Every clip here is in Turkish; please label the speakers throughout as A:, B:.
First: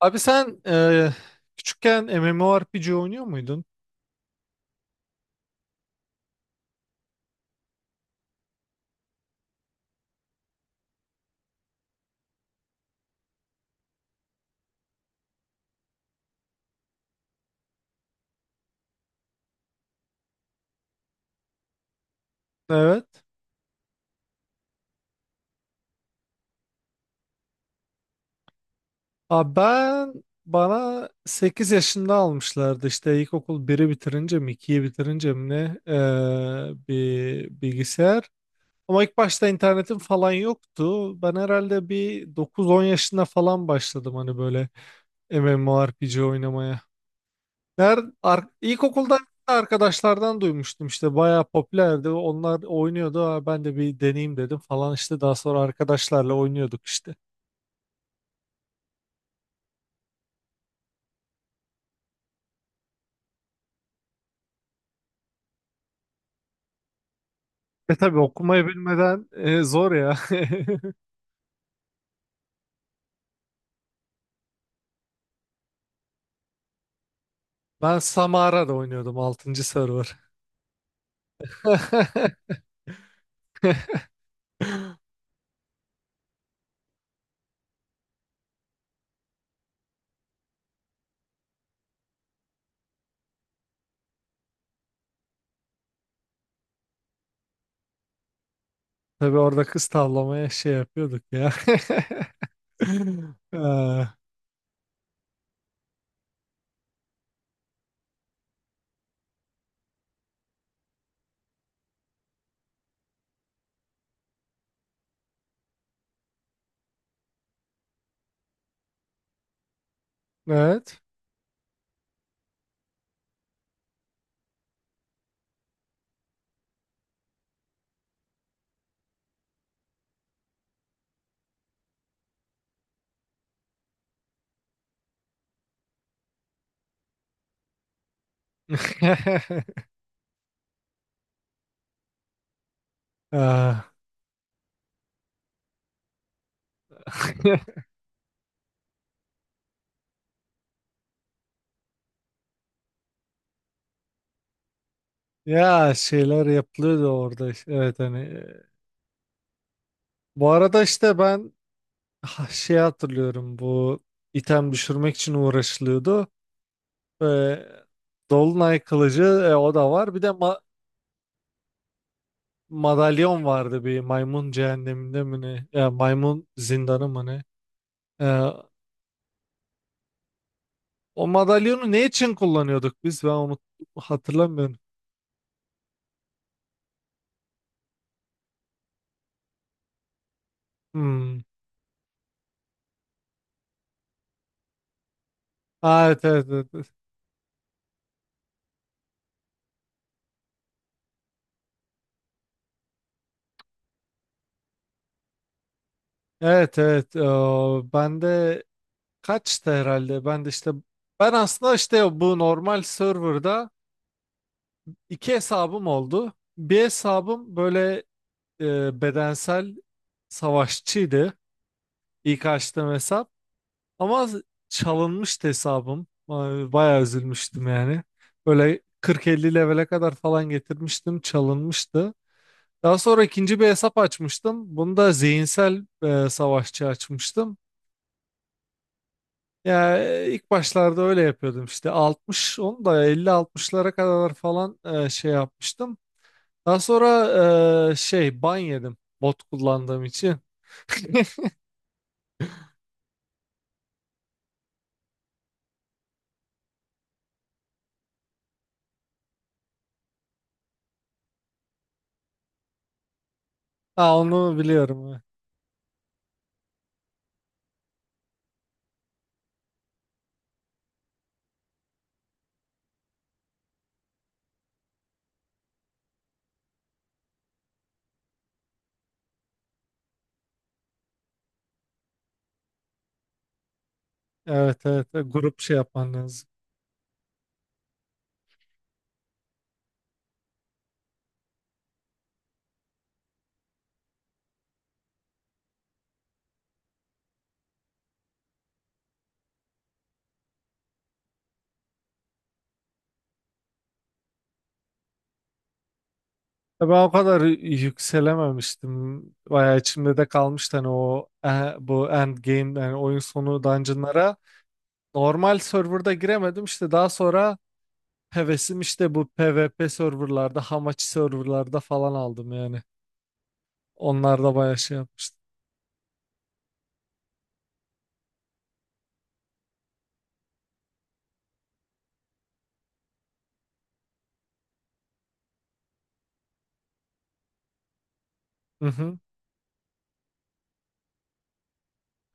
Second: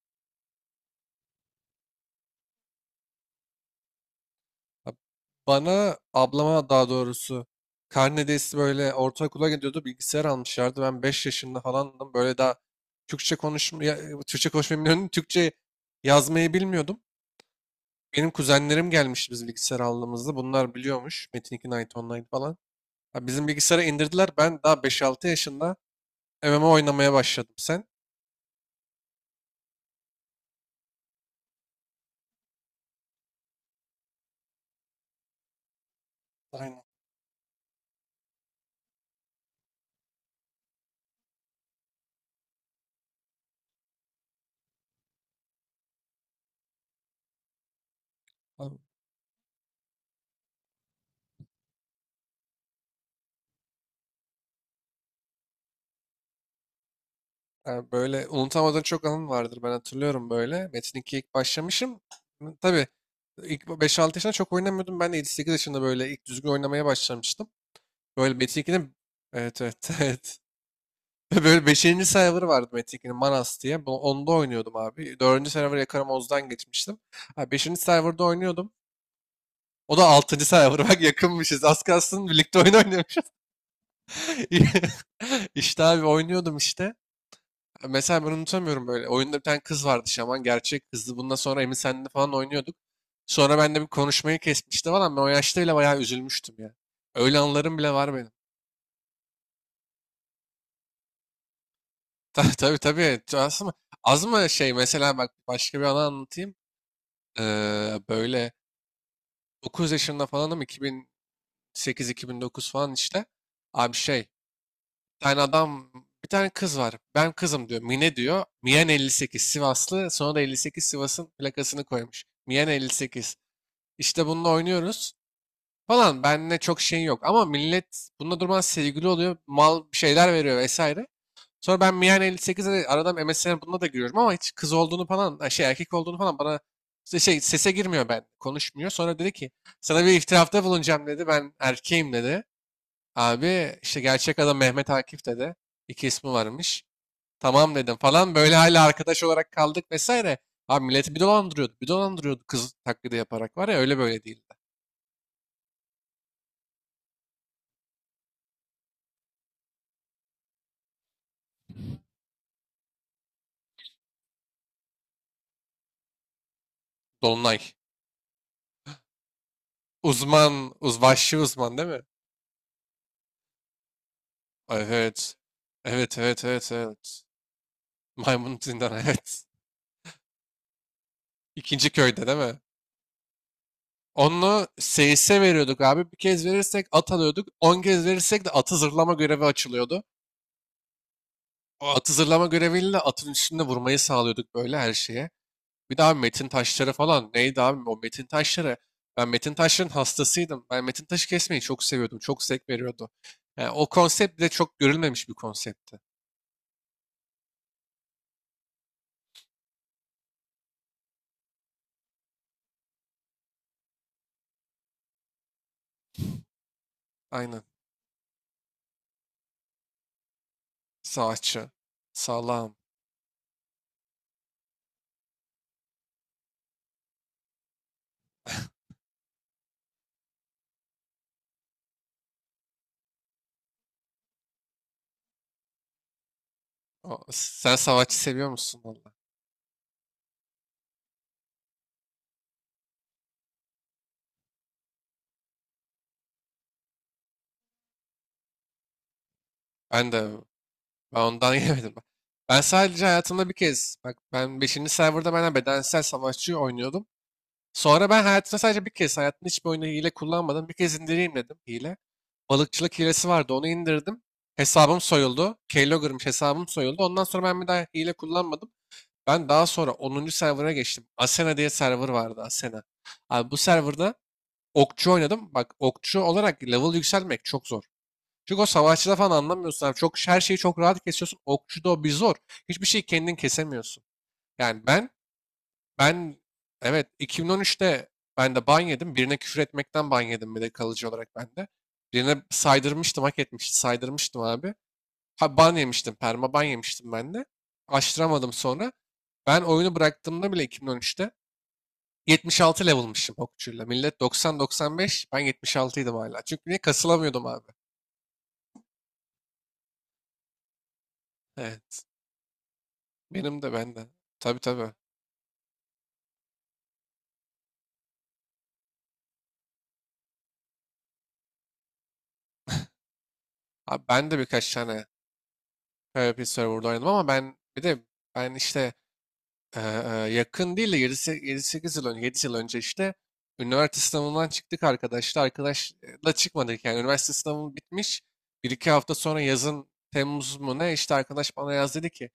A: Abi sen küçükken MMORPG oynuyor muydun?
B: Ab- Bana ablama daha doğrusu karnedeysi böyle ortaokula gidiyordu, bilgisayar almışlardı. Ben 5 yaşında falandım. Böyle daha Türkçe konuşmayı bilmiyordum. Türkçe yazmayı bilmiyordum. Benim kuzenlerim gelmişti biz bilgisayar aldığımızda. Bunlar biliyormuş. Metin 2 Night Online falan.
A: Evet.
B: Ha, bizim bilgisayara indirdiler. Ben daha beş altı yaşında MMO oynamaya başladım. Sen?
A: Abi, bana 8 yaşında almışlardı işte ilkokul biri bitirince mi 2'yi bitirince mi ne
B: Aynen.
A: bir bilgisayar. Ama ilk başta internetim falan yoktu. Ben herhalde bir dokuz on yaşında falan başladım hani böyle MMORPG oynamaya. Nerede,
B: Abi,
A: ilkokulda arkadaşlardan duymuştum işte bayağı popülerdi. Onlar oynuyordu. "Aa, ben de bir deneyeyim dedim falan işte, daha sonra arkadaşlarla oynuyorduk işte."
B: yani böyle unutamadığın çok anın vardır. Ben hatırlıyorum böyle. Metin 2'ye ilk başlamışım. Hı, tabii ilk 5-6 yaşında çok oynamıyordum. Ben de 7-8 yaşında böyle ilk düzgün oynamaya başlamıştım.
A: E tabii
B: Böyle Metin
A: okumayı
B: 2'nin,
A: bilmeden
B: evet, evet,
A: zor ya.
B: evet. Böyle 5. server vardı Metin 2'nin, Manas diye. Onda oynuyordum abi. 4. server Yakarım Oz'dan geçmiştim. 5.
A: Ben
B: serverda
A: Samara'da
B: oynuyordum.
A: oynuyordum, 6.
B: O da
A: server.
B: 6. server. Bak yakınmışız. Az kalsın birlikte oyun oynuyormuş. İşte abi oynuyordum işte. Mesela ben unutamıyorum böyle. Oyunda bir tane kız vardı, şaman. Gerçek kızdı. Bundan sonra Emin Sen'le falan oynuyorduk. Sonra ben de bir konuşmayı kesmişti falan. Ben o yaşta bile bayağı üzülmüştüm ya. Öyle anılarım bile var benim.
A: Tabii orada kız tavlamaya şey yapıyorduk ya.
B: Tabii, tabii, tabii. Az mı,
A: Ee,
B: az mı şey, mesela bak başka bir anı anlatayım. Böyle 9 yaşında falanım, 2008-2009 falan işte. Abi şey, bir tane adam, bir tane kız var. Ben kızım diyor. Mine diyor. Mian 58 Sivaslı. Sonra da 58
A: Evet.
B: Sivas'ın plakasını koymuş. Mian 58. İşte bununla oynuyoruz falan. Benle çok şey yok. Ama millet bununla durmadan sevgili oluyor. Mal bir şeyler veriyor vesaire. Sonra ben Mian 58'e de aradan MSN bununla da giriyorum ama hiç kız olduğunu falan, ha şey erkek olduğunu falan bana işte şey sese girmiyor ben. Konuşmuyor. Sonra dedi ki sana bir iftirafta bulunacağım dedi. Ben erkeğim dedi.
A: Ee,
B: Abi işte gerçek adam Mehmet Akif dedi. İki ismi varmış. Tamam dedim falan. Böyle hala arkadaş olarak kaldık vesaire. Abi milleti bir dolandırıyordu. Bir dolandırıyordu, kız taklidi yaparak var ya, öyle böyle değildi.
A: Ya şeyler yapılıyordu orada işte. Evet, hani. Bu arada işte ben, Ha, şey, hatırlıyorum bu item düşürmek için uğraşılıyordu. Ee,
B: Dolunay.
A: Dolunay kılıcı, o da var. Bir de
B: Uzman, vahşi uzman değil mi?
A: madalyon vardı bir maymun cehenneminde
B: Evet.
A: mi ne? Ya,
B: Evet, evet,
A: maymun
B: evet,
A: zindanı
B: evet.
A: mı ne? Ee,
B: Maymun zindan, evet.
A: O
B: İkinci
A: madalyonu ne
B: köyde
A: için
B: değil mi?
A: kullanıyorduk biz? Ben onu
B: Onu
A: hatırlamıyorum.
B: seyise veriyorduk abi. Bir kez verirsek at alıyorduk. 10 kez verirsek de atı zırlama görevi açılıyordu.
A: Hmm.
B: O atı zırlama göreviyle atın üstünde vurmayı sağlıyorduk böyle her şeye. Bir
A: Ha,
B: daha
A: evet evet
B: metin
A: evet.
B: taşları falan. Neydi abi o metin taşları? Ben metin taşların hastasıydım. Ben metin taşı kesmeyi çok seviyordum. Çok zevk veriyordu. Yani o konsept bile çok görülmemiş bir konseptti.
A: Evet evet, evet. Ben de kaçtı herhalde. Ben de işte, ben aslında işte bu normal serverda iki hesabım oldu. Bir hesabım
B: Aynen.
A: böyle bedensel savaşçıydı.
B: Savaşçı.
A: İlk
B: Sağlam.
A: açtığım hesap. Ama çalınmıştı hesabım. Ay, bayağı üzülmüştüm yani. Böyle 40-50 levele kadar falan getirmiştim. Çalınmıştı. Daha sonra ikinci bir hesap açmıştım. Bunu da zihinsel savaşçı açmıştım.
B: Sen savaşçı seviyor musun valla?
A: Ya ilk başlarda öyle yapıyordum işte, 60 onu da 50-60'lara kadar falan şey yapmıştım. Daha sonra şey, ban yedim bot kullandığım
B: Ben de,
A: için.
B: ben ondan yemedim. Ben sadece hayatımda bir kez, bak ben beşinci serverda benden bedensel savaşçı oynuyordum. Sonra ben hayatımda sadece bir kez, hayatımda hiçbir oyunu hile kullanmadım. Bir kez indireyim dedim hile. Balıkçılık hilesi vardı, onu
A: Aa,
B: indirdim.
A: onu
B: Hesabım
A: biliyorum.
B: soyuldu. Keylogger'mış, hesabım soyuldu. Ondan sonra ben bir daha hile kullanmadım. Ben daha sonra onuncu server'a geçtim. Asena diye server vardı, Asena. Abi bu serverda okçu oynadım. Bak okçu olarak level yükselmek çok zor. Çünkü o savaşçıda falan anlamıyorsun abi. Çok, her şeyi çok rahat kesiyorsun. Okçuda o bir zor. Hiçbir şeyi kendin kesemiyorsun. Yani
A: Evet evet evet,
B: ben
A: evet. Grup şey yapman
B: ben
A: lazım.
B: evet 2013'te ben de ban yedim. Birine küfür etmekten ban yedim, bir de kalıcı olarak ben de. Birine saydırmıştım, hak etmişti. Saydırmıştım abi. Ha, ban yemiştim, perma ban yemiştim ben de. Açtıramadım sonra. Ben oyunu bıraktığımda bile 2013'te 76 level'mışım okçuyla. Millet doksan doksan beş, ben yetmiş altıydım hala. Çünkü niye
A: Ya ben o kadar
B: kasılamıyordum abi.
A: yükselememiştim. Bayağı içimde de kalmıştı hani o
B: Evet.
A: bu end game, yani oyun sonu
B: Benim de, bende de.
A: dungeonlara.
B: Tabii, tabii.
A: Normal serverda giremedim işte, daha sonra hevesim işte bu PvP serverlarda, hamachi serverlarda falan aldım yani.
B: Abi ben de
A: Onlar da
B: birkaç
A: bayağı şey
B: tane
A: yapmıştı.
B: PvP server'da oynadım ama ben bir de ben işte e, e, yakın değil de yedi sekiz yıl önce, 7 yıl önce işte üniversite sınavından çıktık arkadaşlar. Arkadaşla çıkmadık yani. Üniversite sınavım bitmiş, bir
A: Hı
B: iki hafta
A: hı.
B: sonra yazın Temmuz mu ne işte arkadaş bana yaz dedi ki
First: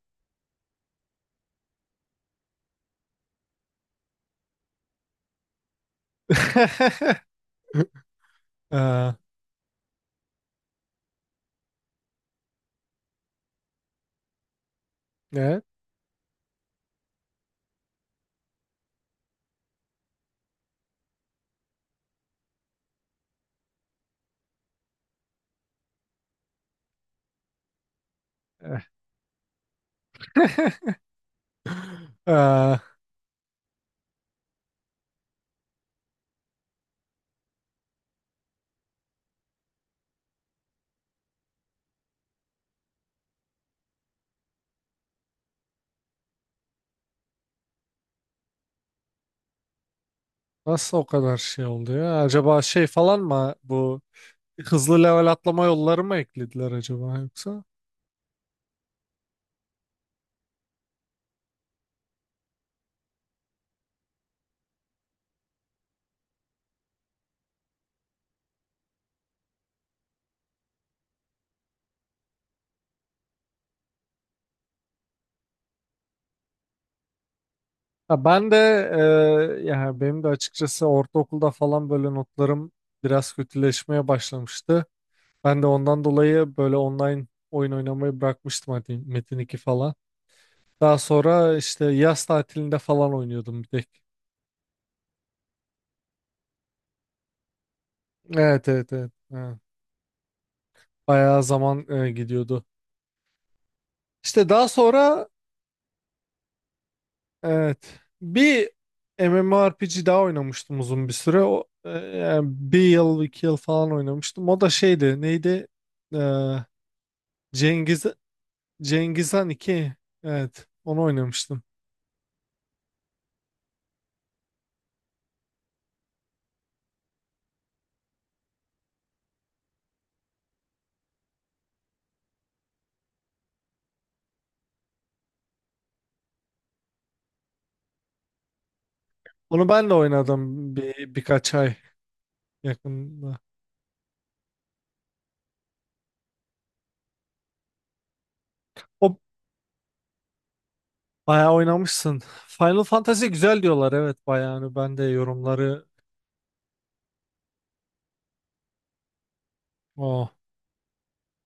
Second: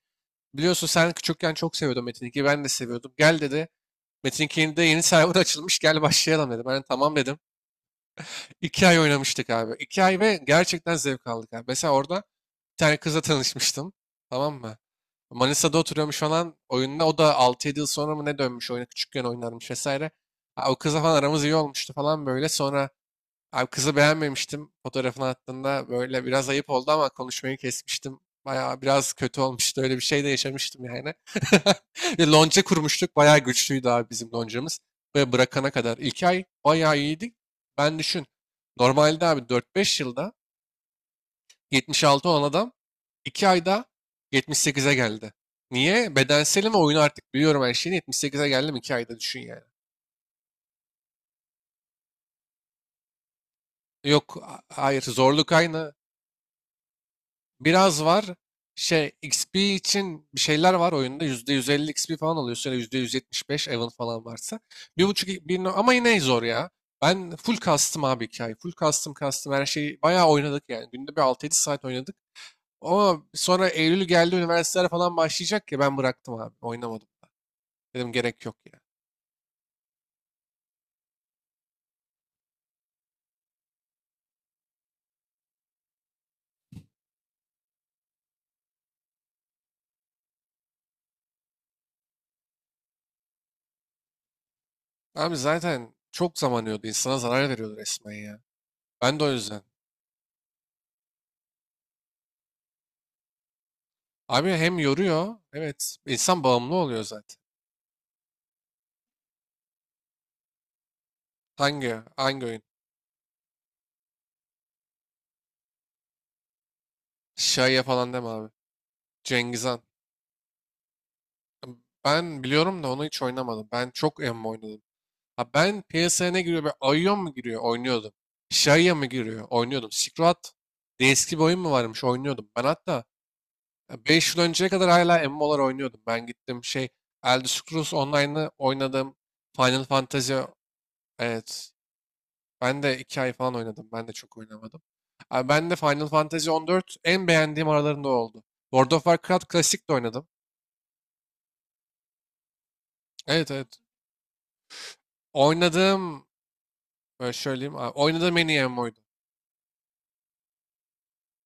B: biliyorsun sen küçükken çok seviyordun Metin 2'yi. Ben de seviyordum. Gel dedi. Metin 2'nin de yeni server açılmış. Gel başlayalım dedi. Ben de tamam dedim. 2 ay
A: Ee,
B: oynamıştık abi. 2 ay ve gerçekten zevk aldık abi. Mesela orada bir tane kızla tanışmıştım. Tamam mı?
A: evet.
B: Manisa'da oturuyormuş falan oyunda. O da altı yedi yıl sonra mı ne dönmüş oyuna. Küçükken oynarmış vesaire. Ha, o kızla falan aramız iyi olmuştu falan böyle. Sonra, abi, kızı beğenmemiştim. Fotoğrafını attığında böyle biraz ayıp oldu ama konuşmayı kesmiştim. Bayağı
A: Eh,
B: biraz kötü olmuştu. Öyle bir şey de yaşamıştım yani. Bir lonca
A: ee,
B: kurmuştuk. Bayağı güçlüydü abi bizim loncamız. Ve bırakana kadar. 2 ay bayağı iyiydik. Ben düşün. Normalde abi dört beş yılda 76 olan adam 2 ayda yetmiş sekize geldi. Niye? Bedenselim ve oyunu artık biliyorum her şeyini. 78'e geldim 2 ayda düşün yani.
A: nasıl o kadar şey oldu ya? Acaba şey falan mı bu,
B: Yok, hayır
A: hızlı level
B: zorluk
A: atlama
B: aynı.
A: yolları mı eklediler acaba yoksa?
B: Biraz var. Şey XP için bir şeyler var oyunda. %150 XP falan alıyorsun ya da %175 Evan falan varsa. Bir buçuk bir, ama yine zor ya. Ben full custom abi hikaye. Full custom her şeyi bayağı oynadık yani. Günde bir 6-7 saat oynadık. Ama sonra Eylül geldi, üniversiteler falan başlayacak ya, ben bıraktım abi. Oynamadım. Dedim
A: Ha,
B: gerek
A: ben
B: yok
A: de
B: ya.
A: yani benim de açıkçası ortaokulda falan böyle notlarım biraz kötüleşmeye başlamıştı. Ben de ondan dolayı böyle online oyun oynamayı bırakmıştım hadi Metin 2 falan. Daha sonra işte yaz tatilinde falan oynuyordum bir tek.
B: Abi zaten çok zaman yiyordu. İnsana zarar veriyordu resmen ya.
A: Evet evet evet.
B: Ben de o
A: Ha,
B: yüzden.
A: bayağı zaman gidiyordu. İşte
B: Abi
A: daha
B: hem
A: sonra
B: yoruyor. Evet. insan bağımlı oluyor zaten.
A: evet. Bir MMORPG daha oynamıştım uzun bir süre. O,
B: Hangi? Hangi
A: yani
B: oyun?
A: bir yıl, iki yıl falan oynamıştım. O da şeydi, neydi? Ee,
B: Şaya
A: Cengiz,
B: falan deme abi.
A: Cengiz Han
B: Cengizhan.
A: 2. Evet, onu oynamıştım.
B: Ben biliyorum da onu hiç oynamadım. Ben çok emmi oynadım. Ha, ben piyasaya ne giriyor? Böyle Aion mu giriyor? Oynuyordum. Şaya mı giriyor? Oynuyordum. Silk eski bir oyun mu varmış? Oynuyordum. Ben hatta 5 yıl önceye kadar hala emmi olarak oynuyordum. Ben gittim şey Elder Scrolls Online'ı oynadım.
A: Onu
B: Final
A: ben de
B: Fantasy,
A: oynadım bir, birkaç
B: evet.
A: ay
B: Ben de 2 ay
A: yakında.
B: falan oynadım. Ben de çok oynamadım. Abi ben de Final Fantasy 14 en beğendiğim aralarında oldu. World of
A: O
B: Warcraft klasik de oynadım.
A: bayağı oynamışsın. Final Fantasy
B: Evet,
A: güzel
B: evet.
A: diyorlar. Evet, bayağı. Hani ben de yorumları
B: Oynadığım şöyle diyeyim. Oynadığım en iyi MMO'ydu.
A: o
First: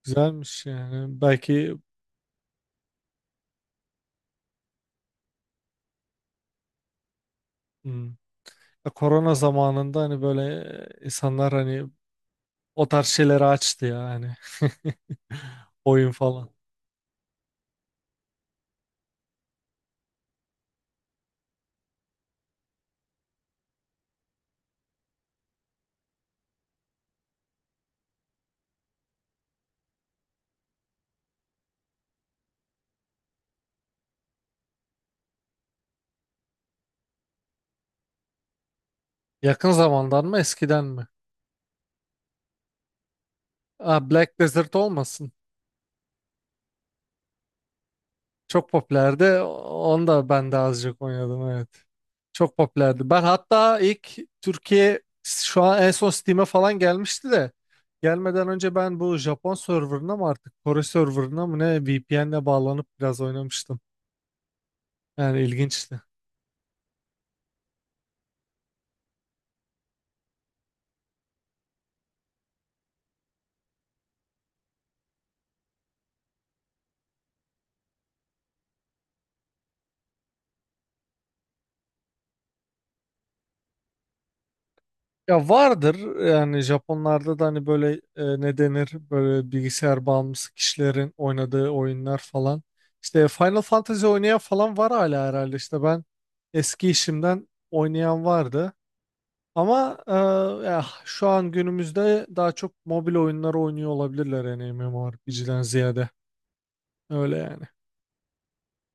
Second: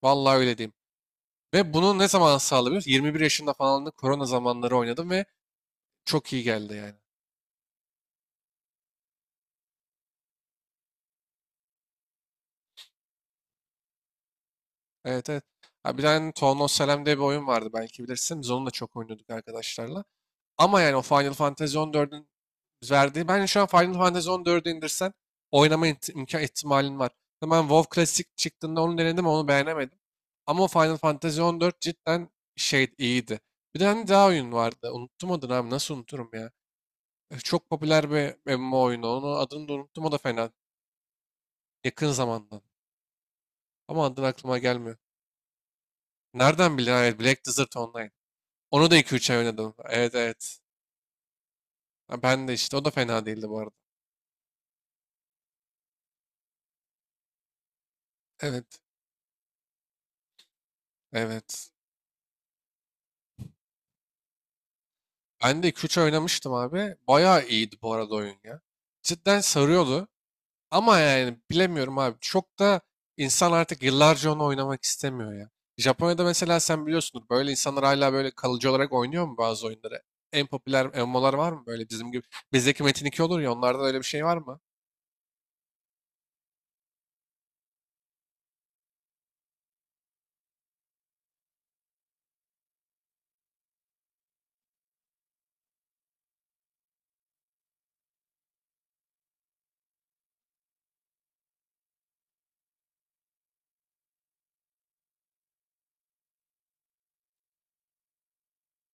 B: Vallahi öyle
A: güzelmiş
B: diyeyim.
A: yani.
B: Ve
A: Belki
B: bunu ne zaman sağlayabiliyoruz? 21 yaşında falan da korona zamanları oynadım ve çok iyi geldi yani.
A: hmm, korona zamanında hani böyle insanlar hani o tarz şeyleri açtı ya hani.
B: Evet, evet. Ha, bir
A: Oyun
B: tane
A: falan.
B: Town Selam diye bir oyun vardı, belki bilirsin. Biz onu da çok oynuyorduk arkadaşlarla. Ama yani o Final Fantasy 14'ün verdiği. Bence şu an Final Fantasy 14'ü indirsen oynama imkan ihtimalin var. Ben WoW Classic çıktığında onu denedim, onu beğenemedim. Ama o Final Fantasy 14 cidden şey iyiydi. Bir tane daha oyun vardı. Unuttum adını abi. Nasıl unuturum ya? Çok popüler bir MMO oyunu, onun adını
A: Yakın
B: da unuttum, o da
A: zamandan mı
B: fena.
A: eskiden mi?
B: Yakın zamandan.
A: Aa,
B: Ama adını
A: Black
B: aklıma
A: Desert
B: gelmiyor.
A: olmasın.
B: Nereden bildin? Evet, Black Desert Online.
A: Çok
B: Onu da iki
A: popülerdi.
B: üç ay oynadım.
A: Onu
B: Evet,
A: da ben de
B: evet.
A: azıcık oynadım, evet.
B: Ha, ben de
A: Çok
B: işte. O da
A: popülerdi. Ben
B: fena değildi bu arada.
A: hatta ilk Türkiye şu an en son Steam'e falan gelmişti de, gelmeden önce
B: Evet.
A: ben bu Japon serverına mı artık Kore serverına mı
B: Evet.
A: ne VPN'le bağlanıp biraz oynamıştım. Yani
B: Ben de 2-3
A: ilginçti.
B: oynamıştım abi. Bayağı iyiydi bu arada oyun ya. Cidden sarıyordu. Ama yani bilemiyorum abi. Çok da insan artık yıllarca onu oynamak istemiyor ya. Japonya'da mesela sen biliyorsundur böyle insanlar hala böyle kalıcı olarak oynuyor mu bazı oyunları? En popüler MMO'lar var mı böyle bizim gibi? Bizdeki Metin 2 olur ya, onlarda öyle bir şey var mı?
A: Ya vardır yani, Japonlarda da hani böyle ne denir, böyle bilgisayar bağımlısı kişilerin oynadığı oyunlar falan. İşte Final Fantasy oynayan falan var hala herhalde, işte ben eski işimden oynayan vardı. Ama ya şu an günümüzde daha çok mobil oyunları oynuyor olabilirler yani, MMORPG'den ziyade öyle yani.